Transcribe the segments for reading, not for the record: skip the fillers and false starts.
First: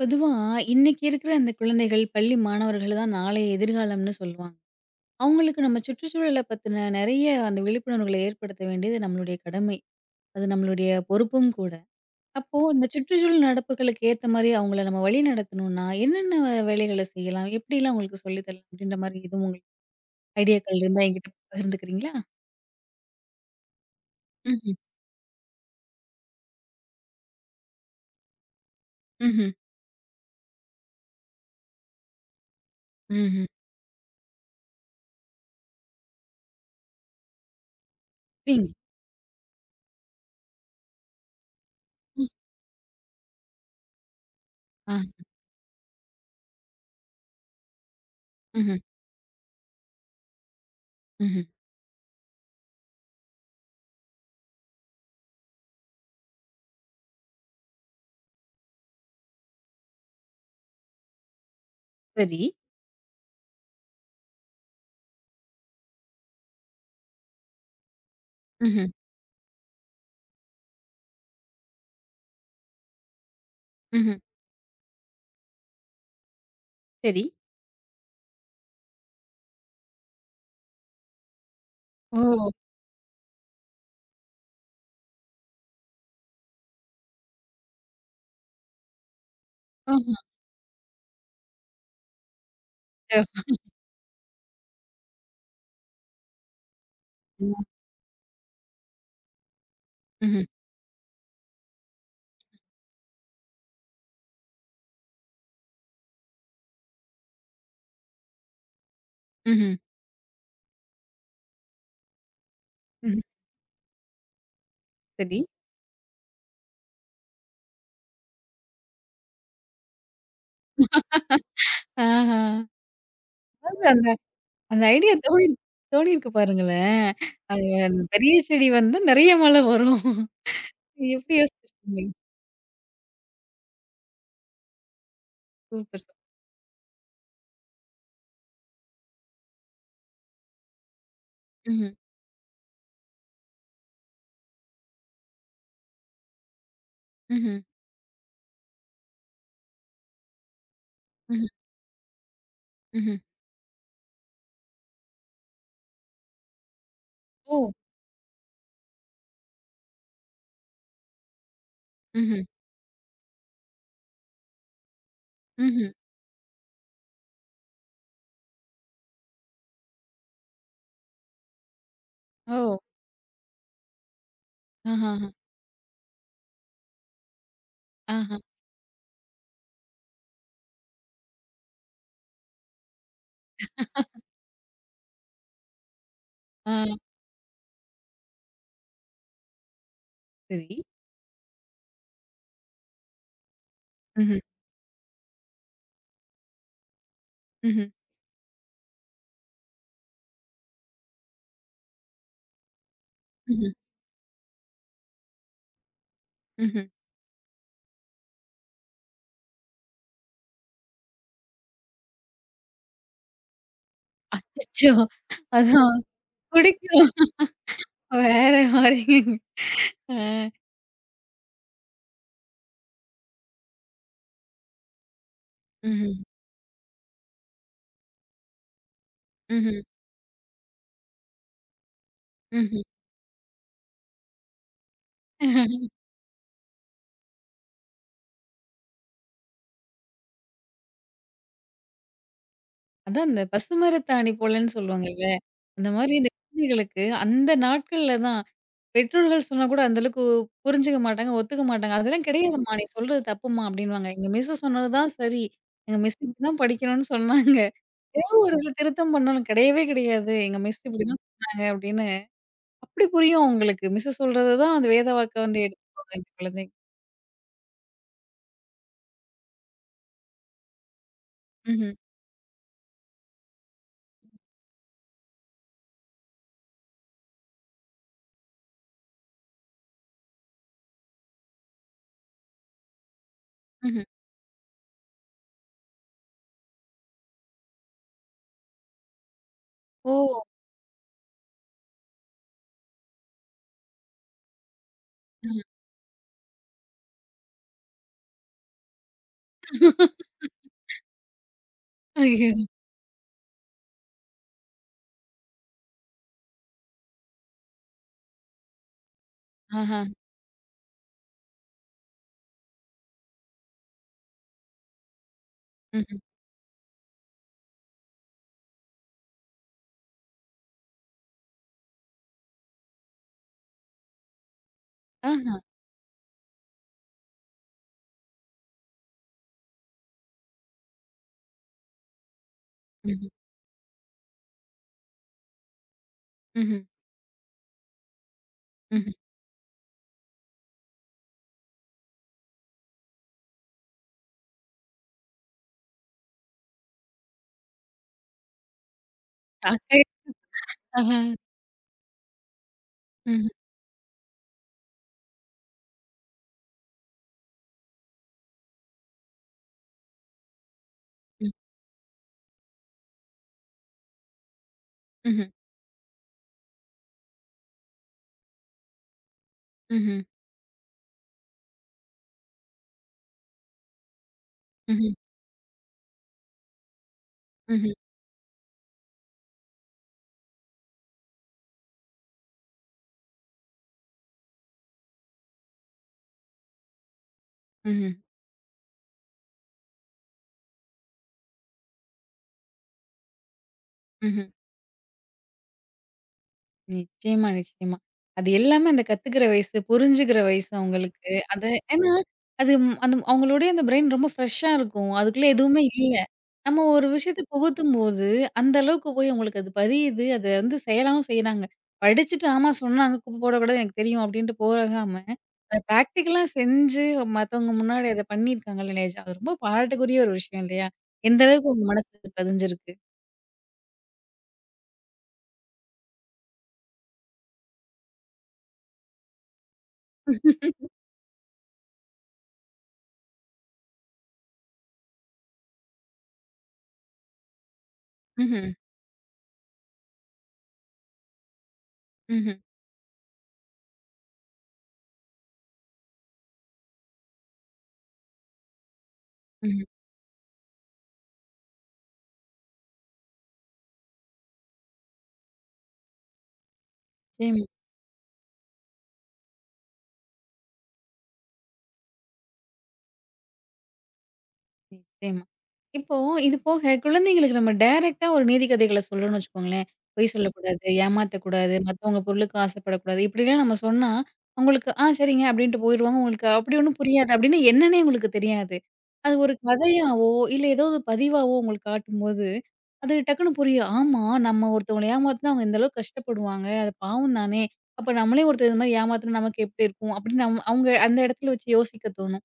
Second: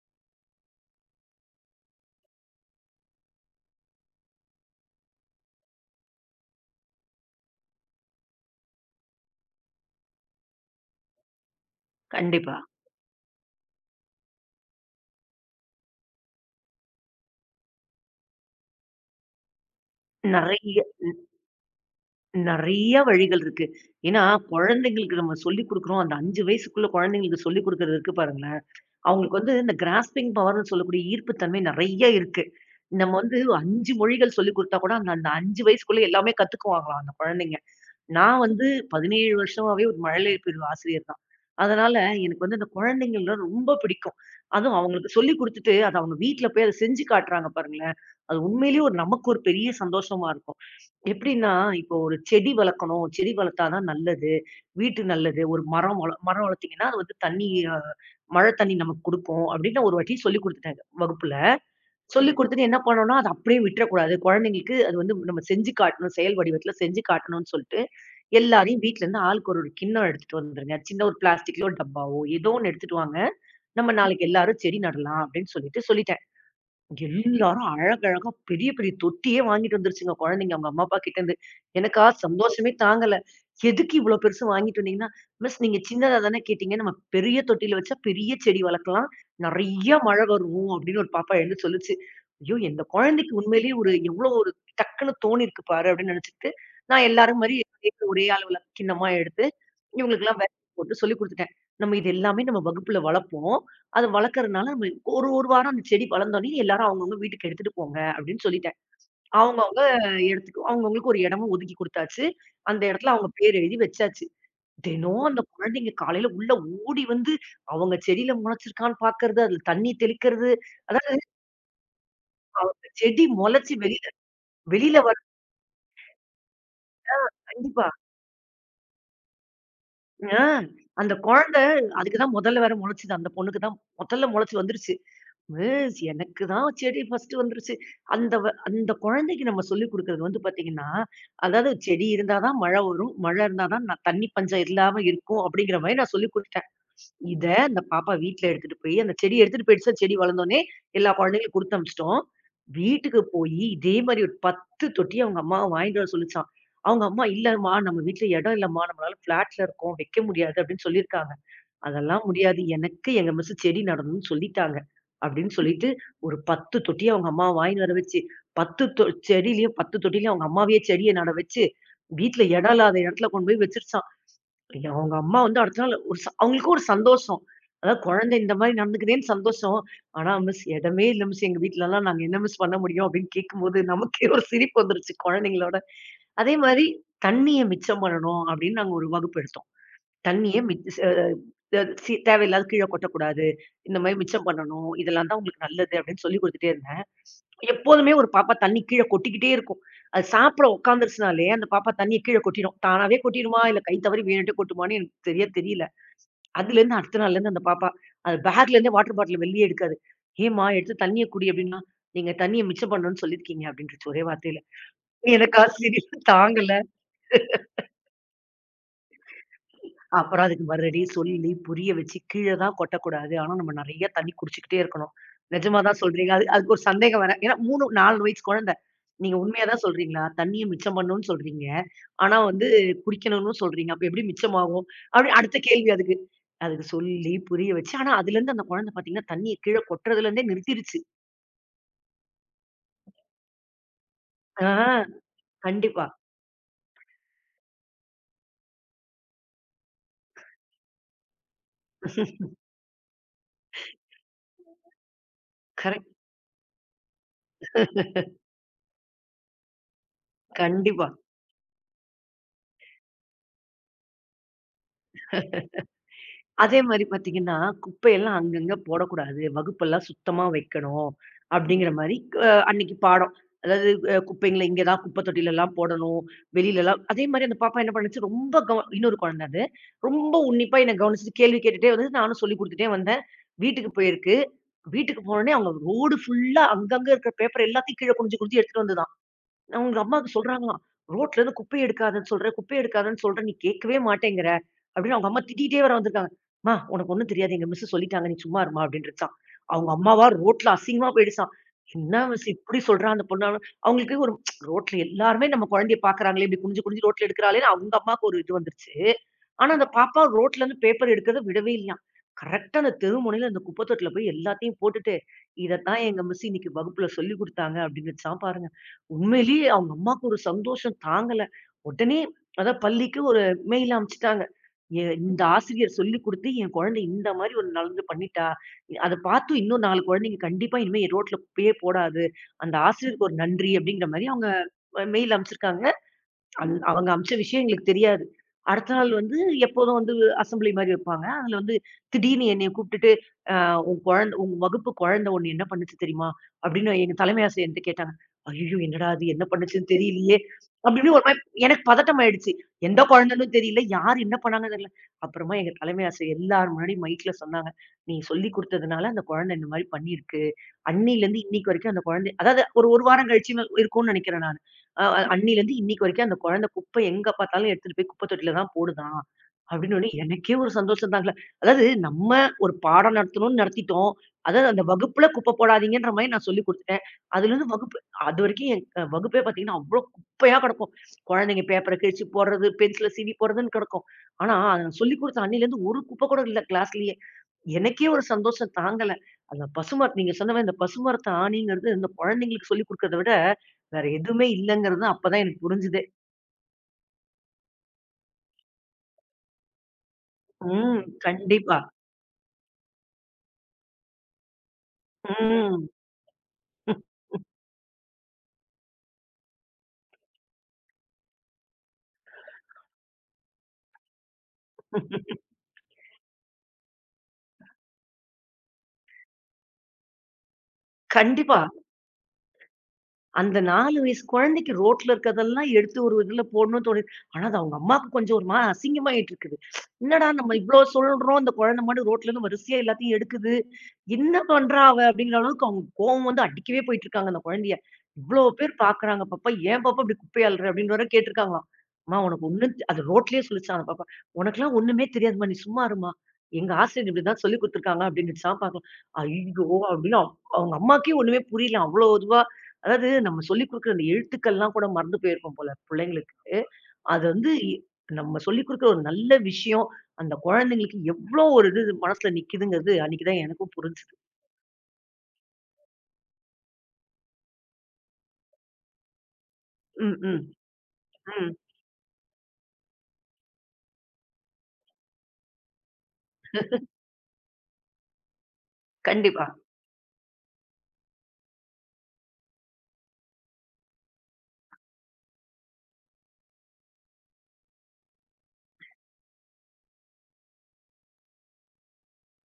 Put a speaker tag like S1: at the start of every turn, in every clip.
S1: பொதுவா இன்னைக்கு இருக்கிற அந்த குழந்தைகள், பள்ளி மாணவர்கள் தான் நாளைய எதிர்காலம்னு சொல்லுவாங்க. அவங்களுக்கு நம்ம சுற்றுச்சூழல பத்தின நெறைய அந்த விழிப்புணர்வுகள ஏற்படுத்த வேண்டியது நம்மளுடைய கடமை. அது நம்மளுடைய பொறுப்பும் கூட.
S2: கண்டிப்பா.
S1: அப்போ இந்த சுற்றுச்சூழல் நடப்புகளுக்கு ஏத்த மாரி அவங்கள நம்ம வழி நடத்தணும்னா, என்னென்ன வேலைகள செய்யலாம்? எப்படிலாம் அவங்களுக்கு சொல்லி தரலாம்? அப்படின்ற மாரி எதுவும் உங்களுக்கு
S2: நெறைய,
S1: ஐடியாக்கள் இருந்தா என்கிட்ட பகிர்ந்துக்கிறீங்களா?
S2: நெறைய வழிகள் இருக்கு. ஏன்னா,
S1: ம்ஹ்ம்.
S2: குழந்தைங்களுக்கு நம்ம சொல்லிக் குடுக்குறோம். அந்த 5 வயசுக்குள்ள குழந்தைங்களுக்கு சொல்லிக் குடுக்குறது இருக்கு பாருங்களேன். அவங்களுக்கு
S1: ம்ஹ்ம்.
S2: வந்து இந்த கிராஸ்பிங் பவர்ன்னு சொல்லக்கூடிய ஈர்ப்பு தன்மை நெறைய இருக்கு. நம்ம வந்து
S1: ம்ஹ்ம்.
S2: 5 மொழிகள் சொல்லிக் குடுத்தா கூட, அந்த அந்த 5 வயசுக்குள்ள எல்லாமே கத்துக்குவாங்களாம் அந்த குழந்தைங்க. நான் வந்து
S1: சரிங்க.
S2: 17 வருஷமாவே ஒரு மழலையர் பிரிவு ஆசிரியர் தான். அதனால
S1: ம்.
S2: எனக்கு வந்து அந்த குழந்தைங்கள்ல ரொம்ப பிடிக்கும். அதுவும்
S1: ஆ.
S2: அவங்களுக்கு சொல்லிக் குடுத்துட்டு, அத அவங்க வீட்ல போய் அத செஞ்சு காட்டுறாங்க பாருங்களேன். அது
S1: ம்ஹ்ம்.
S2: உண்மையிலேயே ஒரு நமக்கு ஒரு பெரிய சந்தோஷமா இருக்கும்.
S1: ம்ஹ்ம்.
S2: எப்படின்னா, இப்போ ஒரு செடி வளர்க்கணும், செடி வளர்த்தா தான் நல்லது, வீட்டு நல்லது. ஒரு மரம் மரம் வளர்த்தீங்கன்னா, அது வந்து தண்ணி அ மழை தண்ணி நமக்கு குடுக்கும் அப்படின்னு ஒரு வாட்டி சொல்லிக் குடுத்துட்டாங்க வகுப்புல. சொல்லிக்
S1: சரி.
S2: குடுத்துட்டு என்ன பண்ணணும்னா, அத அப்படியே விட்டுறக்கூடாது. குழந்தைங்களுக்கு அது வந்து நம்ம செஞ்சு காட்டணும். செயல் வடிவத்துல செஞ்சு காட்டணும்னு சொல்லிட்டு, எல்லாரையும்
S1: ம்ஹ்ம்.
S2: வீட்லருந்து ஆளுக்கு ஒரு ஒரு கிண்ணம் எடுத்துட்டு வந்துருங்க. சின்ன ஒரு பிளாஸ்டிக்லயோ, டப்பாவோ ஏதோ ஒண்ணு எடுத்துட்டு வாங்க. நம்ம
S1: ம்ஹ்ம்.
S2: நாளைக்கு எல்லாரும் செடி நடலாம் அப்படின்னு சொல்லிட்டேன்.
S1: சரி.
S2: எல்லாரும் அழகழகா பெரிய பெரிய தொட்டியே வாங்கிட்டு வந்துருச்சுங்க குழந்தைங்க அவங்க அம்மா அப்பா கிட்ட இருந்து. எனக்கா
S1: ஓ!
S2: சந்தோஷமே தாங்கல. எதுக்கு இவ்ளோ பெருசு வாங்கிட்டு வந்தீங்கன்னா, மிஸ் நீங்க சின்னதா தானே கேட்டீங்க. நம்ம பெரிய தொட்டியில வச்சா பெரிய செடி வளர்க்கலாம். நெறைய
S1: ஆஹா.
S2: மழை வரும் அப்படின்னு ஒரு பாப்பா எழுந்து சொல்லுச்சு. ஐயோ! இந்த குழந்தைக்கு உண்மையிலேயே ஒரு எவ்ளோ ஒரு டக்குன்னு தோணிருக்கு பாரு அப்படின்னு நினைச்சுட்டு, நான் எல்லாரும்
S1: ம்.
S2: மாரி ஒரே அளவுல கிண்ணமா எடுத்து, இவங்களுக்கெல்லாம்
S1: ம்ஹ்ம்.
S2: போட்டு சொல்லிக் குடுத்துட்டேன். நம்ம இது எல்லாமே நம்ம வகுப்புல வளர்ப்போம். அது வளர்க்கறதுனால நம்ம ஒரு ஒரு வாரம் அந்த செடி வளர்ந்தோனே, எல்லாரும் அவங்கவங்க வீட்டுக்கு எடுத்துட்டு போங்க அப்படின்னு சொல்லிட்டேன்.
S1: ம்ஹ்ம்.
S2: அவங்கவங்க எடுத்துட்டு அவங்கவங்களுக்கு ஒரு இடமும் ஒதுக்கி குடுத்தாச்சு. அந்த இடத்துல
S1: ம்.
S2: அவங்க பேர் எழுதி வச்சாச்சு. தினம்
S1: சரி.
S2: அந்த குழந்தைங்க காலையில உள்ள ஓடி வந்து, அவங்க செடியில முளைச்சிருக்கான்னு பார்க்கறது, அதுல தண்ணி தெளிக்கிறது. அதாவது
S1: ஆஹா!
S2: செடி முளைச்சு
S1: அதாவது
S2: வெளியில
S1: அந்த அந்த
S2: வெளியில
S1: ஐடியா
S2: வர
S1: தோணியிருக்கு பாருங்களேன். அது
S2: கண்டிப்பா.
S1: பெரிய செடி வந்து நெறைய மழை வரும்.
S2: ஆ. அந்த
S1: எப்படி
S2: குழந்தை
S1: யோசிச்சிருக்கீங்க?
S2: அதுக்கு தான் முதல்ல வேற முளைச்சது. அந்த பொண்ணுக்கு தான் முதல்ல முளைச்சு வந்துருச்சு. Miss
S1: super!
S2: எனக்கு தான் செடி ஃபர்ஸ்ட் வந்துருச்சு. அந்த குழந்தைக்கு நம்ம சொல்லிக் குடுக்குறது வந்து பார்த்தீங்கன்னா, அதாவது
S1: ம்ஹ்ம்.
S2: செடி இருந்தா தான் மழை வரும். மழை இருந்தா தான் நான் தண்ணி பஞ்சம் இல்லாம இருக்கும் அப்படிங்கிற மாரி நான் சொல்லிக் குடுத்துட்டேன். இத
S1: ம்ஹ்ம்.
S2: அந்த பாப்பா வீட்ல எடுத்துட்டு போய் அந்த செடி எடுத்துட்டு போயிடுச்சா, செடி வளர்ந்தோனே எல்லா
S1: ம்ஹ்ம்.
S2: குழந்தைகளுக்கும் குடுத்து அனுப்பிச்சுட்டோம்.
S1: ம்ஹ்ம்.
S2: வீட்டுக்கு போயி இதே மாரி ஒரு 10 தொட்டி அவங்க அம்மா வாங்கிட்டு வர சொல்லுச்சாம். அவங்க அம்மா,
S1: ஓ!
S2: "இல்லம்மா நம்ம வீட்ல இடம் இல்லம்மா. நம்மளால ஃப்ளாட்ல இருக்கோம். வைக்க முடியாது" அப்படின்னு சொல்லியிருக்காங்க. "அதெல்லாம்
S1: ம்ஹ்ம்.
S2: முடியாது. எனக்கு எங்க மிஸ் செடி நடணும்னு சொல்லிட்டாங்க." அப்படின்னு
S1: ம்ஹ்ம்.
S2: சொல்லிட்டு ஒரு 10 தொட்டி அவங்க அம்மாவ வாங்கின்னு வர வச்சு, 10 தொ செடியிலயும் 10 தொட்டியிலயும் அவங்க அம்மாவையே செடிய நட வச்சு, வீட்ல இடம்
S1: ஓ!
S2: இல்லாத இடத்துல கொண்டு போய் வச்சுருச்சான். அவங்க
S1: ஆஹாஹா!
S2: அம்மா வந்து அடுத்த நாள் ஒரு ச அவங்களுக்கும் ஒரு சந்தோஷம். அதாவது குழந்தை
S1: ஆஹா!
S2: இந்த மாரி நடந்துக்குதேன்னு சந்தோஷம். ஆனா, "மிஸ் இடமே இல்ல மிஸ் எங்க வீட்லலாம். நாங்க என்ன மிஸ் பண்ண முடியும்?" அப்படின்னு கேட்கும்போது நமக்கே ஒரு சிரிப்பு வந்துருச்சு குழந்தைங்களோட. அதே மாரி
S1: ஆ.
S2: தண்ணீய மிச்சம் பண்ணணும் அப்படின்னு நாங்க ஒரு வகுப்பு எடுத்தோம். தண்ணீய
S1: சரி.
S2: மிச் ச த சி தேவையில்லாத கீழ கொட்டக்கூடாது. இந்த மாரி
S1: ம்ஹ்ம்.
S2: மிச்சம் பண்ணணும். இதெல்லாம் தான் உங்களுக்கு நல்லது அப்படின்னு சொல்லிக் குடுத்துட்டே இருந்தேன்.
S1: ம்ஹ்ம்.
S2: எப்போதுமே ஒரு பாப்பா தண்ணி கீழ கொட்டிக்கிட்டே இருக்கும். அது சாப்பிட உட்காந்துருச்சுனாலே அந்த பாப்பா தண்ணிய கீழ கொட்டிரும். தானாவே கொட்டிருமா?
S1: ம்ஹ்ம்.
S2: இல்ல கை தவறி வேணுன்ட்டே கொட்டுமான்னு எனக்கு சரியா தெரியல.
S1: ம்ஹ்ம்.
S2: அதுலேருந்து அடுத்த நாள்லேருந்து அந்த பாப்பா அது பேக்ல இருந்தே வாட்டர் பாட்டில வெளியே எடுக்காது. ஏம்மா எடுத்து தண்ணிய குடி அப்படின்னா, நீங்க தண்ணிய மிச்சம் பண்ணணும்னு சொல்லியிருக்கீங்க அப்படின்றுச்சு ஒரே வார்த்தையில.
S1: அச்சச்சோ!
S2: எனக்கா
S1: அதான்
S2: சிரிப்பு தாங்கல.
S1: குடிக்கணும். வேற மாரிங்க. ஆ.
S2: அப்புறம் அதுக்கு மறுபடி சொல்லி, புரிய வச்சு, கீழ தான் கொட்டக்கூடாது. ஆனா, நம்ம நெறைய தண்ணி குடிச்சுக்கிட்டே இருக்கணும். நிஜமா தான்
S1: ம்ஹ்ம்.
S2: சொல்றீங்க. அது அதுக்கு ஒரு சந்தேகம் வேற. ஏன்னா 3, 4 வயசு குழந்தை. நீங்க உண்மையா
S1: ம்ஹ்ம்.
S2: தான் சொல்றீங்களா? தண்ணிய மிச்சம் பண்ணணும்னு சொல்றீங்க. ஆனா வந்து குடிக்கணும்னு சொல்றீங்க. அப்ப எப்படி மிச்சமாகும்? அப்படி அடுத்த
S1: ம்ஹ்ம்.
S2: கேள்வி அதுக்கு. அதுக்கு சொல்லி, புரிய வச்சு, ஆனா அதுலேருந்து அந்த குழந்தை பார்த்தீங்கன்னா, தண்ணிய கீழ கொட்டுறதுலேருந்தே நிறுத்திருச்சு.
S1: அதான் இந்த பசுமரத்தாணி
S2: ஆ,
S1: போலன்னு சொல்லுவாங்கல்ல. அந்த
S2: கண்டிப்பா.
S1: மாரி இந்த குழந்தைகளுக்கு அந்த நாட்கள்ல தான் பெற்றோர்கள் சொன்னா கூட அந்த அளவுக்கு புரிஞ்சுக்க மாட்டாங்க, ஒத்துக்க மாட்டாங்க. "அதெல்லாம் கிடையாதும்மா! நீ சொல்றது தப்பும்மா" அப்படின்னுவாங்க. எங்க மிஸ் சொன்னது தான் சரி. எங்க
S2: கரெக்ட்.
S1: மிஸ் இப்படிதான் படிக்கணும்னு சொன்னாங்க. ஏதோ ஒரு இதில திருத்தம் பண்ணாலும் கிடையவே கிடையாது. எங்க மிஸ்
S2: கண்டிப்பா.
S1: இப்படிதான் சொன்னாங்க அப்படின்னு அப்படி புரியும் அவங்களுக்கு. மிஸ் சொல்றது தான் அந்த வேத வாக்கா வந்து எடுத்துக்குவாங்க இந்த குழந்தைங்க.
S2: அதே மாரி பாத்தீங்கன்னா, குப்பையெல்லாம் அங்கங்க போடக்கூடாது. வகுப்பெல்லாம் சுத்தமா வைக்கணும். அப்படிங்கிற
S1: ம்ஹ்ம்.
S2: மாரி அன்னைக்கு பாடம். அதாவது குப்பைங்கள இங்க தான் குப்பை தொட்டிலலாம் போடணும். வெளிலலாம் அதே மாரி அந்த பாப்பா என்ன பண்ணுச்சு, ரொம்ப கவ இன்னொரு குழந்த அது. ரொம்ப உன்னிப்பா என்ன கவனிச்சுட்டு கேள்வி கேட்டுட்டே வந்தது. நானும் சொல்லிக் குடுத்துட்டே வந்தேன். வீட்டுக்கு
S1: ம்ஹ்ம்.
S2: போயிருக்கு. வீட்டுக்கு போனோனே அவங்க ரோடு ஃபுல்லா அங்கங்க இருக்கிற பேப்பர் எல்லாத்தையும் கீழ குனிஞ்சு குனிஞ்சு எடுத்துட்டு வந்தது. அவங்க
S1: ஓ!
S2: அம்மாவுக்கு சொல்றாங்களாம். "ரோட்ல இருந்து குப்பைய எடுக்காதன்னு சொல்றேன், குப்பைய எடுக்காதன்னு சொல்றேன். நீ கேட்கவே மாட்டேங்கிற." அப்படின்னு அவங்க அம்மா
S1: அஹ.
S2: திட்டிட்டே வேற வந்திருக்காங்க. "அம்மா உனக்கு ஒண்ணும் தெரியாது. எங்க மிஸ் சொல்லிட்டாங்க. நீ சும்மா இரும்மா" அப்படின்ருச்சான். அவங்க அம்மாவா ரோட்ல அசிங்கமா போயிடுச்சாம். "என்ன மிஸ்
S1: ஐயோ!
S2: இப்படி சொல்றா அந்த பொண்ணாலும்" அவங்களுக்கு ஒரு ரோட்ல எல்லாருமே நம்ம குழந்தைய பார்க்கறாங்களே, இப்படி குனிஞ்சு குனிஞ்சு ரோட்ல எடுக்கிறாளேன்னு அவங்க அம்மாவுக்கு ஒரு இது வந்துருச்சு. ஆனா அந்த
S1: ஆஹா.
S2: பாப்பா ரோட்ல இருந்து பேப்பர் எடுக்கிறத விடவே இல்லையாம். கரெக்ட்டா அந்த தெரு முனையில அந்த குப்பை தொட்டில போய் எல்லாத்தையும் போட்டுட்டு, "இதத்தான்
S1: ம்ஹ்ம்.
S2: எங்க மிஸ் இன்னைக்கு வகுப்புல சொல்லிக் குடுத்தாங்க" அப்படின்னுச்சாம் பாருங்க. உண்மையிலேயே அவங்க அம்மாவுக்கு ஒரு சந்தோஷம் தாங்கல. உடனே அதான் பள்ளிக்கு ஒரு மெயில் அனுப்பிச்சுட்டாங்க. இந்த
S1: ஆஹா.
S2: ஆசிரியர் சொல்லிக் குடுத்து என் குழந்தை இந்த மாரி ஒரு நலந்து பண்ணிட்டா. அத பார்த்தும் இன்னும் 4 குழந்தைங்க கண்டிப்பா இனிமே ரோட்ல குப்பையே போடாது. அந்த
S1: ம்ஹ்ம்.
S2: ஆசிரியருக்கு ஒரு நன்றி அப்படிங்கிற மாரி அவங்க மெயில் அனுப்பிச்சிருக்காங்க.
S1: ம்ஹ்ம். ம்ஹ்ம்.
S2: அவங்க அம்ச்ச விஷயம் எங்களுக்கு தெரியாது. அடுத்த
S1: ம்ஹ்ம்.
S2: நாள் வந்து எப்போதும் வந்து அசெம்பிளி மாரி வைப்பாங்க. அதுல வந்து திடீர்னு என்னைய கூப்ட்டுட்டு, "அ உன் குழந்த உங்க வகுப்பு குழந்தை ஒண்ணு என்ன பண்ணுச்சு தெரியுமா?" அப்படின்னு எங்க தலைமை ஆசிரியர் என்ட்ட கேட்டாங்க. "ஐயய்யோ! என்னடா அது என்ன பண்ணுச்சுன்னு
S1: ஷாக்கே!
S2: தெரியலையே!" அப்படின்னு
S1: ஆஹா.
S2: ஒரு மாரி எனக்கு பதட்டம் ஆயிடுச்சு. எந்த
S1: ம்ஹ்ம்.
S2: குழந்தைன்னும் தெரியல, யார் என்ன பண்ணாங்கன்னு தெரியல. அப்புறமா எங்க தலைமை ஆசிரியர் எல்லார் முன்னாடியும் மைக்ல சொன்னாங்க. "நீ சொல்லிக் குடுத்ததுனால அந்த குழந்தை இந்த மாரி பண்ணியிருக்கு. அன்னையிலருந்து
S1: ம்.
S2: இன்னைக்கு வரைக்கும் அந்த குழந்தை" அதாவது ஒரு 1 வாரம் கழிச்சு இருக்கும்னு நெனைக்கிறேன் அ அ
S1: ம்ஹ்ம்.
S2: அன்னிலருந்து இன்னைக்கு வரைக்கும் அந்த குழந்தை குப்பை எங்க பார்த்தாலும் எடுத்துட்டு போய் குப்பை தொட்டில தான் போடுதான். அப்டின்னோனே
S1: ம்ஹ்ம்.
S2: எனக்கே ஒரு சந்தோஷம் தாங்க. அதாவது நம்ம ஒரு பாடம் நடத்தணும்னு நடத்திட்டோம். அதாவது அந்த
S1: ம்ஹ்ம்.
S2: வகுப்புல குப்பை போடாதீங்கன்ற மாரி நான் சொல்லிக் குடுத்துட்டேன். அதுலருந்து
S1: ம்ஹ்ம்.
S2: வகுப்பு அதுவரைக்கும் என் வகுப்பே பார்த்தீங்கன்னா, அவ்ளோ குப்பையா கெடக்கும். குழந்தைங்க பேப்பர கிழிச்சு போடுறது, பென்சில சீவி போடுறதுன்னு கெடக்கும். ஆனா, அத நான் சொல்லிக் குடுத்த அன்னிலருந்து ஒரு குப்பை கூட இல்ல கிளாஸ்லயே. எனக்கே
S1: ம்ஹ்ம்.
S2: ஒரு சந்தோஷம் தாங்கல. அந்த பசுமரத் நீங்க சொன்ன மாரி இந்த பசுமரத்து ஆணிங்கிறது இந்த குழந்தைங்களுக்கு சொல்லிக் குடுக்கறத விட வேற
S1: ம்ஹ்ம்.
S2: எதுவுமே இல்லங்கிறது அப்பதான் எனக்கு புரிஞ்சுதே.
S1: நிச்சயமா, நிச்சயமா. அது எல்லாமே அந்த கத்துக்கிற வயசு, புரிஞ்சுக்கிற வயசு
S2: ம்.
S1: அவங்களுக்கு. அது
S2: கண்டிப்பா.
S1: ஏன்னா, அது அந்த அவங்களுடைய அந்த பிரெயின் ரொம்ப ஃப்ரெஷ்ஷா இருக்கும். அதுக்குள்ள எதுவுமே
S2: ம்.
S1: இல்ல. நம்ம ஒரு விஷயத்த புகுத்தும்போது, அந்த அளவுக்கு போய் அவங்களுக்கு அது பதியுது. அத வந்து செயலாவும் செய்றாங்க. படிச்சுட்டு ஆமா சொன்னாங்க, குப்பை போடக்கூடாது எனக்கு தெரியும் அப்டின்ட்டு போகாம, அத பிராக்டிகலா செஞ்சு மத்தவங்க முன்னாடி அத பண்ணியிருக்காங்கல்ல நிஜம். அது ரொம்ப பாராட்டுக்குரிய ஒரு விஷயம் இல்லையா? எந்த
S2: கண்டிப்பா.
S1: அளவுக்கு உங்க மனசுல பதிஞ்சிருக்கு?
S2: அந்த 4 வயசு குழந்தைக்கு ரோட்ல இருக்கிறதெல்லாம் எடுத்து ஒரு இதுல போடணும்னு தோணுது. ஆனா, அது அவங்க அம்மாவுக்கு கொஞ்சம் ஒரு மாரி அசிங்கமாயிட்டு இருக்குது. என்னடா நம்ம இவ்ளோ சொல்றோம், இந்த குழந்தை மட்டும் ரோட்லருந்து வரிசையா எல்லாத்தையும் எடுக்குது. என்ன பண்றா அவ? அப்படிங்கிற அளவுக்கு அவங்க கோவம் வந்து அடிக்கவே போயிட்டு இருக்காங்க அந்த குழந்தைய. இவ்ளோ
S1: ம்ஹ்ம்,
S2: பேர் பாக்குறாங்க பாப்பா, ஏன் பாப்பா இப்படி குப்பைய அள்ளுற? அப்படின்னு வேற கேட்டிருக்காங்களாம். அம்மா உனக்கு
S1: ம்ஹ்ம்,
S2: ஒண்ணும் தெ அது ரோட்லயே சொல்லிச்சாம் அந்த பாப்பா. உனக்கெல்லாம் ஒண்ணுமே தெரியாதும்மா, நீ சும்மா இரும்மா. எங்க ஆசிரியர் இப்படிதான் சொல்லிக் குடுத்துருக்காங்க அப்படின்னுச்சாம் பாக்கலாம். ஐயோ!
S1: ம்ஹ்ம்,
S2: அப்படின்னு அவங்க அம்மாக்கே ஒண்ணுமே புரியல. அவ்ளோ இதுவா அதாவது நம்ம சொல்லிக் குடுக்குற அந்த எழுத்துக்கள்லாம் கூட மறந்து போயிருக்கும் போல பிள்ளைங்களுக்கு. அது வந்து
S1: செம
S2: இ நம்ம சொல்லிக் குடுக்குற ஒரு நல்ல விஷயம், அந்த குழந்தைங்களுக்கு எவ்ளோ ஒரு இது மனசுல நிக்குதுங்கிறது அன்னைக்கு தான் எனக்கும் புரிஞ்சுது.
S1: நிச்சயமா. இப்போ இது போக குழந்தைங்களுக்கு நம்ம டைரக்ட்டா ஒரு நீதி கதைகள சொல்றோம்னு வச்சுக்கோங்களேன்.
S2: ம்,
S1: பொய்
S2: ம்,
S1: சொல்லக்கூடாது,
S2: ம்.
S1: ஏமாத்தக்கூடாது, மத்தவங்க பொருளுக்கு ஆசைப்படக்கூடாது. இப்படிலாம் நம்ம சொன்னா, அவங்களுக்கு "ஆ சரிங்க" அப்படின்ட்டு போயிருவாங்க. உங்களுக்கு அப்படி ஒண்ணும் புரியாது. அப்படின்னு என்னன்னே உங்களுக்கு தெரியாது. அது
S2: கண்டிப்பா,
S1: ஒரு கதையாவோ, இல்ல ஏதோ ஒரு பதிவாவோ உங்களுக்கு காட்டும்போது, அது டக்குனு புரியும். ஆமா, நம்ம ஒருத்தவங்கள ஏமாத்துனா அவங்க இந்த அளவுக்கு கஷ்டப்படுவாங்க. அது பாவம் தானே. அப்ப நம்மளே ஒருத்தர் இது மாரி ஏமாத்துனா நமக்கு எப்படி இருக்கும்? அப்படின்னு நம் அவங்க அந்த இடத்துல வச்சு யோசிக்க தோணும்.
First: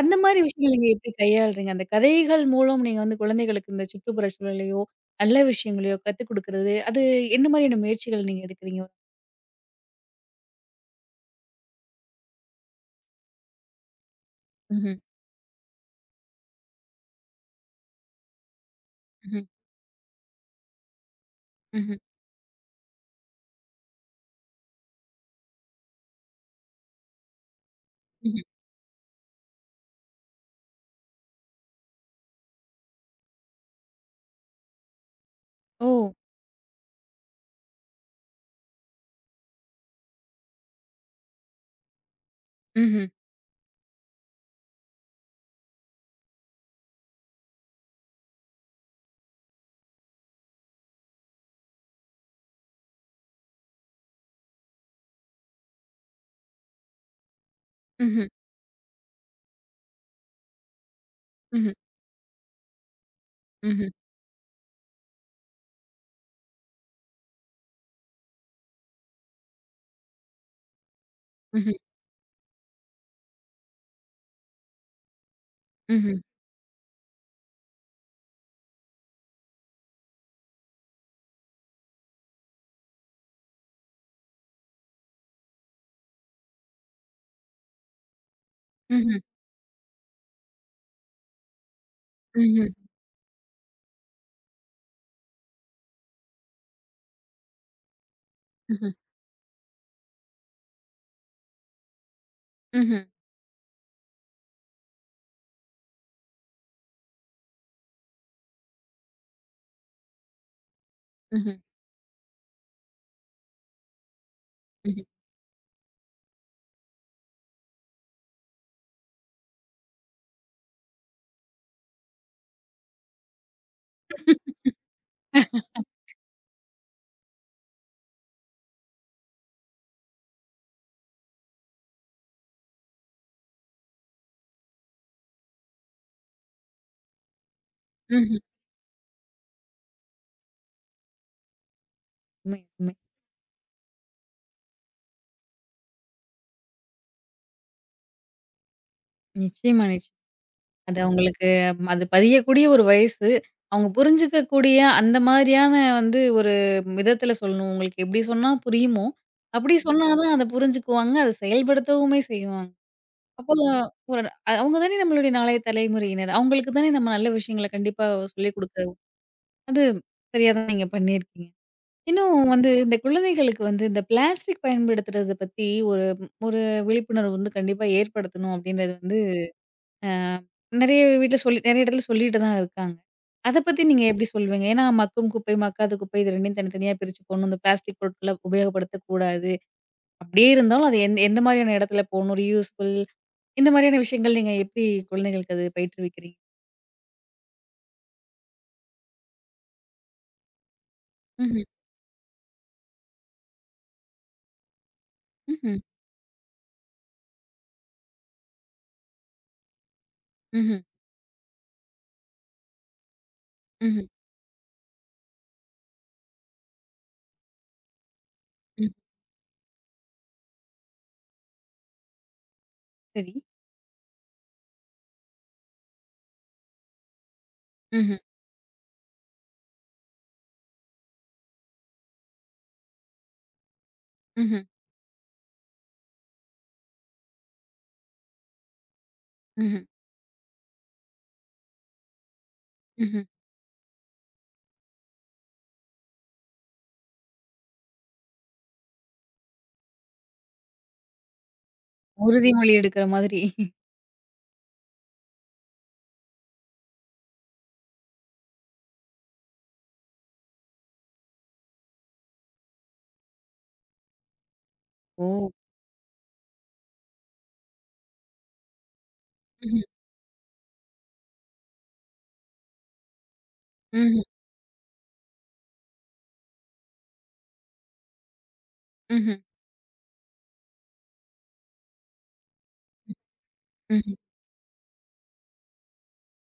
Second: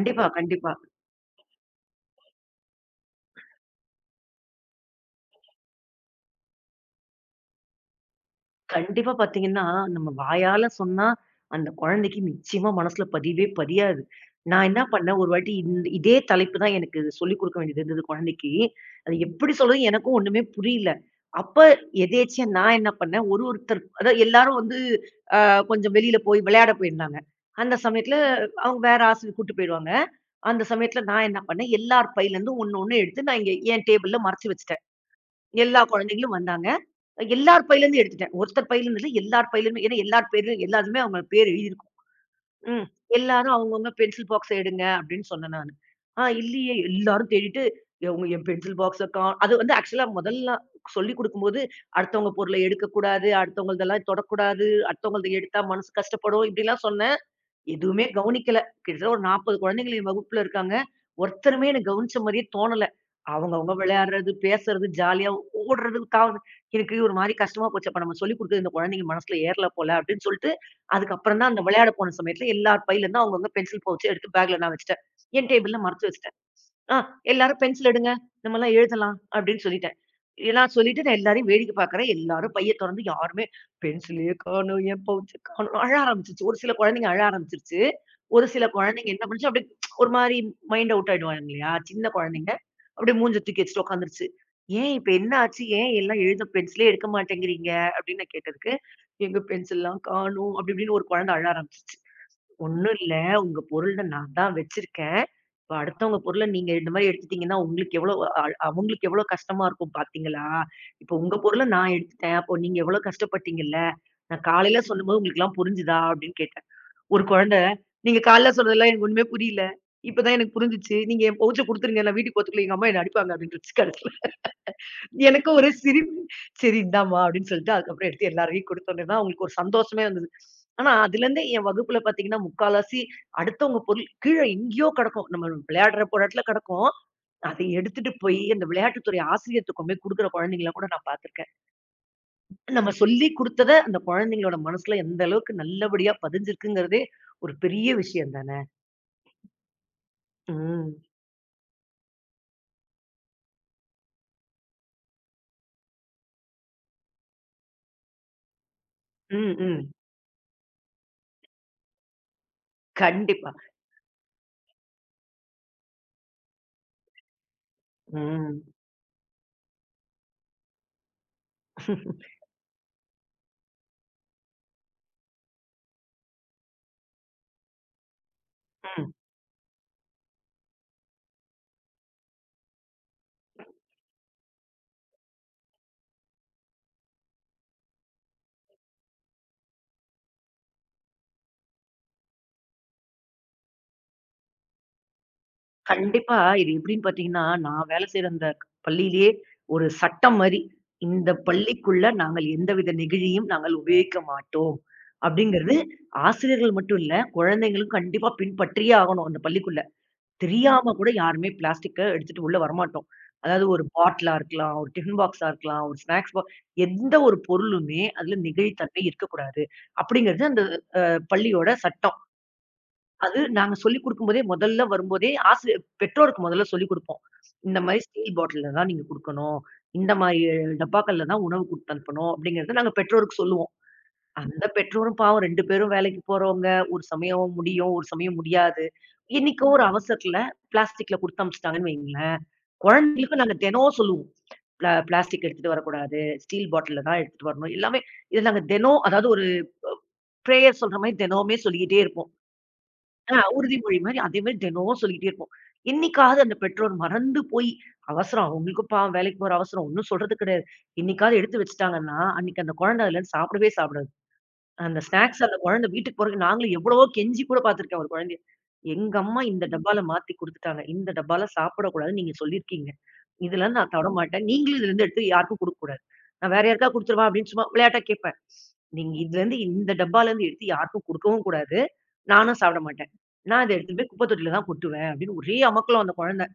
S1: அந்த மாரி
S2: கண்டிப்பா.
S1: விஷயங்கள் நீங்க எப்படி கையாளுறீங்க? அந்த கதைகள் மூலம் நீங்க வந்து குழந்தைகளுக்கு இந்த சுற்றுப்புற சூழலையோ, நல்ல விஷயங்களையோ கத்துக் குடுக்குறது, அது என்ன மாரியான முயற்சிகள் நீங்க எடுக்கிறீங்க?
S2: கண்டிப்பா பாத்தீங்கன்னா, நம்ம வாயால சொன்னா, அந்த குழந்தைக்கு நிச்சயமா மனசுல பதியவே பதியாது. நான் என்ன
S1: ம்ஹ்ம்,
S2: பண்ணேன், ஒரு வாட்டி இதே தலைப்பு தான் எனக்கு சொல்லிக் குடுக்க வேண்டியது இருந்தது குழந்தைக்கு. அது
S1: ம்ஹ்ம்,
S2: எப்படி சொல்றது எனக்கும் ஒண்ணுமே புரியல. அப்ப
S1: ம்ஹ்ம்,
S2: எதேர்ச்சியா நான் என்ன பண்ணேன், ஒரு ஒருத்தர் அதாவது எல்லாரும் வந்து கொஞ்சம் வெளியில போய் விளையாட போயிருந்தாங்க. அந்த சமயத்துல
S1: ம்ஹ்ம்.
S2: அவங்க வேற ஆசிரியர் கூட்டு போயிருவாங்க. அந்த சமயத்துல நான் என்ன பண்ணேன், எல்லார் பையிலருந்தும் ஒண்ணு ஒண்ணு எடுத்து நான் இங்க என் டேபிள்ல மறைச்சு வச்சுட்டேன். எல்லா
S1: ஓ!
S2: குழந்தைகளும் வந்தாங்க. எல்லார் பையிலருந்து எடுத்துட்டேன். ஒருத்தர் பையிலருந்து இல்ல, எல்லார் பையிலருந்து. ஏன்னா எல்லார் பேரு எல்லாருமே அவங்க பேர் எழுதியிருக்கும். ம்.
S1: ம்ஹ்ம்,
S2: எல்லாரும் அவங்கவங்க பென்சில் பாக்ஸ எடுங்க அப்படின்னு சொன்னேன் நானு. ஆ இல்லையே எல்லாரும் தேடிட்டு அவங்க என் பென்சில் பாக்ஸ காணோம். அது வந்து ஆக்சுவலா முதல்ல சொல்லிக் குடுக்கும்போது, அடுத்தவங்க பொருள எடுக்கக்கூடாது, அடுத்தவங்கள்தெல்லாம் தொடக்கூடாது, அடுத்தவங்கள்து எடுத்தா மனசு கஷ்டப்படும் இப்படிலாம் சொன்னேன். எதுவுமே
S1: ம்ஹ்ம்,
S2: கவனிக்கல. கிட்டத்தட்ட ஒரு 40 குழந்தைகள் என் வகுப்புல இருக்காங்க. ஒருத்தருமே
S1: ம்ஹ்ம்,
S2: எனக்கு கவனிச்ச மாரியே தோணல. அவங்கவங்க
S1: ம்ஹ்ம்,
S2: விளையாடுறது, பேசுறது, ஜாலியா ஓடுறது, தாவுறது. எனக்கு ஒரு மாரி கஷ்டமா போச்சு. அப்ப நம்ம சொல்லிக் குடுத்தது இந்த குழந்தைங்க மனசுல ஏறல போல அப்படின்னு சொல்லிட்டு, அதுக்கப்புறம் தான் அந்த
S1: ம்ஹ்ம்,
S2: விளையாட போன சமயத்துல எல்லார் பையிலருந்தும் அவங்கவங்க பென்சில் பவுச்ச எடுத்து பேக்ல நான் வச்சுட்டேன். என் டேபிள்ல மறைச்சு
S1: ம்ஹ்ம்,
S2: வச்சுட்டேன். ஆ எல்லாரும் பென்சில் எடுங்க. நம்மலாம் எழுதலாம் அப்படின்னு சொல்லிட்டேன். நான் சொல்லிட்டு நான் எல்லாரையும் வேடிக்கை பார்க்குறேன். எல்லாரும் பைய தொறந்து யாருமே பென்சிலே காணோம், என் பவுச்ச காணோம். அழ ஆரம்பிச்சுருச்சு. ஒரு சில குழந்தைங்க அழ ஆரம்பிச்சுருச்சு. ஒரு சில
S1: ம்ஹ்ம்,
S2: குழந்தைங்க
S1: ம்ஹ்ம்,
S2: என்ன பண்ணுச்சு அப்படியே ஒரு மாரி மைண்ட் அவுட் ஆயிடுவாங்க இல்லையா? சின்ன குழந்தைங்க.
S1: ம்ஹ்ம்,
S2: அப்படியே மூஞ்ச தூக்கி வச்சுட்டு உட்காந்துருச்சு. "ஏன் இப்ப என்ன ஆச்சு? ஏன் எல்லாம் எழுத பென்சிலே எடுக்க மாட்டேங்கிறீங்க?" அப்படின்னு நான் கேட்டதுக்கு,
S1: ம்ஹ்ம்,
S2: "எங்க பென்சில்லாம் காணோம்" அப்படி இப்படின்னு ஒரு குழந்தை அழ ஆரம்பிச்சுச்சு. ஒண்ணும்
S1: ம்ஹ்ம்,
S2: இல்ல. உங்க பொருள்ல நான் தான் வச்சிருக்கேன். இப்ப அடுத்தவங்க பொருள நீங்க இந்த மாரி எடுத்துட்டீங்கன்னா, உங்களுக்கு எவ்ளோ அ அவங்களுக்கு எவ்ளோ கஷ்டமா இருக்கும் பாத்தீங்களா? இப்ப உங்க
S1: ம்ஹ்ம்.
S2: பொருள நான் எடுத்துட்டேன். அப்போ நீங்க எவ்ளோ கஷ்டப்பட்டீங்கல்ல? நான் காலையில
S1: ம்ஹ்ம்.
S2: சொல்லும்போது உங்களுக்கெல்லாம் புரிஞ்சுதா? அப்படின்னு கேட்டேன். ஒரு குழந்தை, நீங்க காலைல சொன்னதெல்லாம் எனக்கு ஒண்ணுமே புரியல. இப்ப தான் எனக்கு புரிஞ்சுச்சு. நீங்க என் பவுச்ச குடுத்துருங்க. நான் வீட்டுக்கு போறதுக்குள்ள எங்க அம்மா என்ன அடிப்பாங்க அப்படின்ருச்சு கடைசில. எனக்கு ஒரு சிரிப்பு. சரி இந்தாம்மா அப்படின்னு சொல்லிட்டு, அதுக்கப்புறம் எடுத்து எல்லாரையும் குடுத்தோனே தான் அவங்களுக்கு ஒரு சந்தோஷமே வந்தது. ஆனா அதுலருந்து என் வகுப்புல பார்த்தீங்கன்னா, முக்கால்வாசி அடுத்தவங்க பொருள் கீழ எங்கேயோ கெடக்கும். நம்ம விளையாடுற ஒரு இடத்துல கெடக்கும். அதை எடுத்துட்டு போய் அந்த விளையாட்டுத் துறை ஆசிரியர்ட்ட கொண்டு போய் குடுக்குற குழந்தைங்கள கூட நான் பார்த்துருக்கேன்.
S1: உண்மை,
S2: நம்ம
S1: உண்மை.
S2: சொல்லிக் குடுத்தத அந்த குழந்தைங்களோட மனசுல எந்த அளவுக்கு நல்லபடியா பதிஞ்சிருக்குங்கிறதே ஒரு பெரிய விஷயம் தானே!
S1: நிச்சயமா, நிச்சயமா.
S2: ம்.
S1: அது அவங்களுக்கு ம், அது பதியக்கூடிய ஒரு வயசு. அவங்க புரிஞ்சுக்கக்கூடிய அந்த மாதிரியான வந்து ஒரு விதத்தில சொல்லணும். உங்களுக்கு எப்படி சொன்னா புரியுமோ,
S2: ம்,
S1: அப்படி
S2: ம்.
S1: சொன்னா தான் அத புரிஞ்சுக்குவாங்க. அத செயல்படுத்தவுமே செய்வாங்க.
S2: கண்டிப்பா.
S1: அப்போ ஒரு அவங்க தானே நம்மளுடைய நாளைய தலைமுறையினர். அவங்களுக்கு தானே நம்ம நல்ல விஷயங்கள கண்டிப்பா சொல்லிக்
S2: ம்.
S1: குடுக்க அது சரியா தான் நீங்க பண்ணியிருக்கீங்க. இன்னும் வந்து இந்த குழந்தைகளுக்கு வந்து இந்த பிளாஸ்டிக் பயன்படுத்துறத பத்தி ஒரு ஒரு விழிப்புணர்வு வந்து கண்டிப்பா ஏற்படுத்தணும் அப்படின்றது
S2: ம்.
S1: வந்து அ நெறைய வீட்ல சொல்லி நெறைய இடத்துல சொல்லிட்டு தான் இருக்காங்க. அத பத்தி நீங்க எப்படி சொல்லுவீங்க? ஏன்னா, மக்கும் குப்பை, மக்காத குப்பை இது 2யும் தனித்தனியா பிரிச்சு போடணும். இந்த பிளாஸ்டிக் பொருட்கள உபயோகப்படுத்தக்கூடாது. அப்படியே இருந்தாலும் அது எந்த எந்த மாதிரியான இடத்துல போணும்? ரீயூஸபிள் இந்த மாதிரியான விஷயங்கள் நீங்க எப்படி குழந்தைகளுக்கு அது
S2: கண்டிப்பா.
S1: பயிற்றுவிக்கிறீங்க?
S2: இது எப்படின்னு பார்த்தீங்கன்னா, நான் வேலை செய்ற அந்த பள்ளியிலேயே ஒரு சட்டம் மாரி, இந்த
S1: ம்ஹ்ம்.
S2: பள்ளிக்குள்ள நாங்கள் எந்தவித நெகிழியும் நாங்கள் உபயோகிக்க மாட்டோம். அப்படிங்கிறது
S1: ம்ஹ்ம்.
S2: ஆசிரியர்கள் மட்டும் இல்ல, குழந்தைங்களும் கண்டிப்பா பின்பற்றியே ஆகணும் அந்த பள்ளிக்குள்ள.
S1: ம்ஹ்ம்.
S2: தெரியாம கூட யாருமே பிளாஸ்டிக்க எடுத்துட்டு உள்ள வரமாட்டோம். அதாவது ஒரு
S1: ம்ஹ்ம்.
S2: பாட்டிலா இருக்கலாம், ஒரு டிஃபன் பாக்ஸா இருக்கலாம், ஒரு ஸ்நாக்ஸ் பாக்ஸ் எந்த ஒரு பொருளுமே அதுல
S1: ம்.
S2: நெகிழித்தன்மை இருக்கக்கூடாது. அப்படிங்கிறது அந்த பள்ளியோட சட்டம்.
S1: சரி.
S2: அது நாங்க சொல்லிக் குடுக்கும்போதே முதல்ல வரும்போதே பெற்றோருக்கு முதல்ல சொல்லிக் குடுப்போம். இந்த மாரி
S1: ம்ஹ்ம்.
S2: ஸ்டீல் பாட்டில்ல தான் நீங்க குடுக்கணும். இந்த மாரி டப்பாக்கள்ல தான் உணவு குடுத்து அனுப்பணும் அப்படிங்கிறத நாங்க பெற்றோருக்கு சொல்லுவோம்.
S1: ம்ஹ்ம்.
S2: அந்த பெற்றோரும் பாவம் 2 பேரும் வேலைக்கு போறவங்க. ஒரு சமயம் முடியும், ஒரு சமயம் முடியாது. என்னைக்கோ ஒரு
S1: ம்ஹ்ம்.
S2: அவசரத்துல பிளாஸ்டிக்ல குடுத்து அனுப்பிச்சுட்டாங்கன்னு வைங்களேன்,
S1: ம்ஹ்ம்.
S2: குழந்தைகளுக்கு நாங்க தினம் சொல்லுவோம். பிளாஸ்டிக் எடுத்துட்டு வரக்கூடாது. ஸ்டீல் பாட்டில்ல தான் எடுத்துட்டு வரணும்." எல்லாமே இத நாங்க தினம் அதாவது ஒரு பிரேயர் சொல்ற மாரி தினமுமே சொல்லிக்கிட்டே இருப்போம்.
S1: உறுதிமொழி எடுக்கிற மாதிரி.
S2: ஆ உறுதிமொழி மாரி அதே மாரி தினம் சொல்லிக்கிட்டே இருப்போம். என்னைக்காவது அந்த பெற்றோர் மறந்து போய் அவசரம் அவங்களுக்கும் பாவம் வேலைக்கு போற அவசரம் ஒண்ணும் சொல்றது கிடையாது. என்னைக்காவது எடுத்து வச்சுட்டாங்கன்னா, அன்னைக்கு அந்த குழந்தை அதுலருந்து சாப்பிடவே சாப்பிடாது. அந்த
S1: ஓ!
S2: ஸ்நாக்ஸ் அந்த குழந்தை வீட்டுக்கு போறதுக்கு நாங்களும் எவ்வளவோ கெஞ்சி கூட பார்த்துருக்கேன் ஒரு குழந்தைய. எங்க அம்மா இந்த
S1: ம்ஹ்ம்.
S2: டப்பால மாத்தி குடுத்துட்டாங்க. இந்த டப்பால சாப்பிடக்கூடாதுன்னு நீங்க சொல்லியிருக்கீங்க. இதெல்லாம் நான் தொட
S1: ம்ஹ்ம்.
S2: மாட்டேன். நீங்களும் இதுலருந்து எடுத்து யாருக்கும் குடுக்கக்கூடாது. நான் வேற யாருக்கா குடுத்துருவா அப்படின்னு சும்மா விளையாட்டா கேட்பேன். நீங்க
S1: ம்ஹ்ம்.
S2: இதுலருந்து இந்த டப்பாலருந்து எடுத்து யாருக்கும் குடுக்கவும் கூடாது. நானும் சாப்பிட மாட்டேன். நான் இத எடுத்துட்டு போய்
S1: ம்ஹ்ம்.
S2: குப்பை தொட்டியில தான் கொட்டுவேன் அப்படின்னு ஒரே அமர்க்களம் அந்த குழந்தை.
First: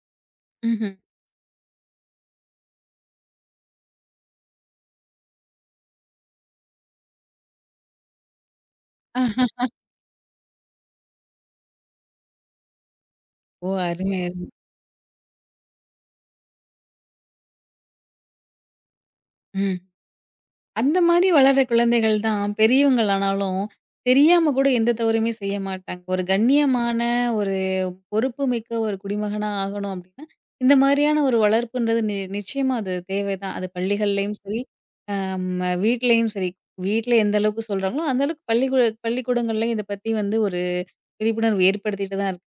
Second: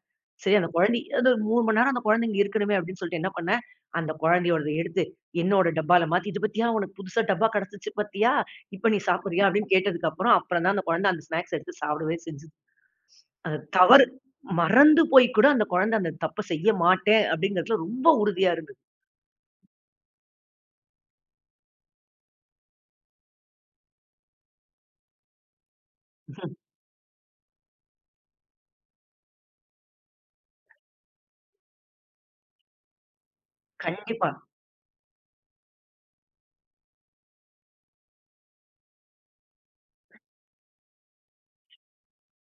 S2: சரி அந்த
S1: ம்ஹ்ம்.
S2: குழந்தை அது 3 மணி நேரம் அந்த குழந்தை இங்க இருக்கணுமே அப்படின்னு சொல்லிட்டு என்ன பண்ணேன், அந்த குழந்தையோடத எடுத்து என்னோட டப்பால மாத்தி, "இது பாத்தியா உனக்கு புதுசா டப்பா கிடைச்சுச்சு பாத்தியா? இப்ப நீ சாப்பிடுறியா?"
S1: ஆஹா!
S2: அப்படின்னு கேட்டதுக்கு அப்புறம் தான் அந்த குழந்தை அந்த ஸ்நாக்ஸ் எடுத்து சாப்பிடவே செஞ்சுது. அது
S1: ஓ!
S2: தவறு.
S1: அருமை, அருமை.
S2: மறந்து போய் கூட அந்த குழந்தை அந்த தப்ப செய்ய மாட்டேன் அப்படிங்கிறதுல ரொம்ப உறுதியா இருந்தது.
S1: ம். அந்த மாரி வளர்ற குழந்தைகள் தான் பெரியவங்கள் ஆனாலும், தெரியாம கூட எந்த தவறுமே செய்ய மாட்டாங்க. ஒரு கண்ணியமான, ஒரு பொறுப்புமிக்க ஒரு குடிமகனா ஆகணும் அப்டின்னா, இந்த மாரியான ஒரு வளர்ப்புன்றது நிச்சயமா அது தேவைதான். அது
S2: கண்டிப்பா,
S1: பள்ளிகள்லயும் சரி, அம் வீட்லயும் சரி. வீட்ல எந்த அளவுக்கு சொல்றாங்களோ, அந்த அளவுக்கு பள்ளிக்கூடங்கள்லயும் இத பத்தி வந்து ஒரு விழிப்புணர்வு ஏற்படுத்திட்டு தான் இருக்கு.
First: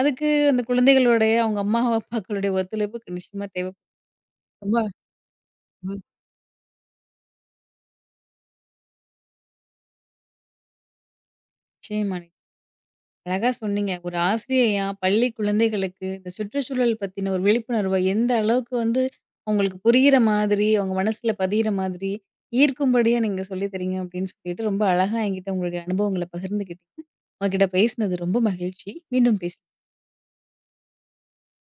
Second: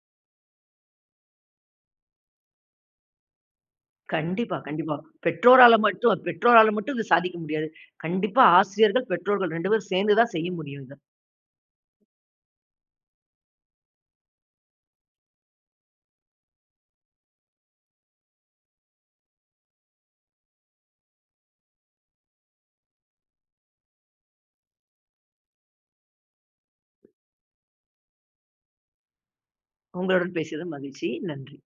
S1: அதுக்கு அந்த குழந்தைகளுடைய, அவங்க அம்மா, அப்பாக்களுடைய ஒத்துழைப்பு நிச்சயமா தேவைப்படும்.
S2: கண்டிப்பா,
S1: ரொம்ப
S2: கண்டிப்பா. பெற்றோரால
S1: ம்.
S2: மட்டும் பெற்றோரால மட்டும் இது சாதிக்க முடியாது. கண்டிப்பா ஆசிரியர்கள், பெற்றோர்கள் 2 பேரும் சேர்ந்து தான் செய்ய முடியும் இத.
S1: நிச்சயமா. அழகா சொன்னீங்க. ஒரு ஆசிரியையா பள்ளி குழந்தைகளுக்கு இந்த சுற்றுச்சூழல் பத்தின ஒரு விழிப்புணர்வ எந்த அளவுக்கு வந்து அவங்களுக்கு புரியிற மாதிரி, அவங்க மனசுல பதியிற மாதிரி, ஈர்க்கும்படியா நீங்க சொல்லி தரீங்க அப்படின்னு சொல்லிட்டு ரொம்ப அழகா என்கிட்ட உங்களுடைய அனுபவங்கள பகிர்ந்துக்கிட்டீங்க. உங்ககிட்ட பேசினது ரொம்ப மகிழ்ச்சி. மீண்டும் பேச
S2: உங்களுடன் பேசியது மகிழ்ச்சி. நன்றி.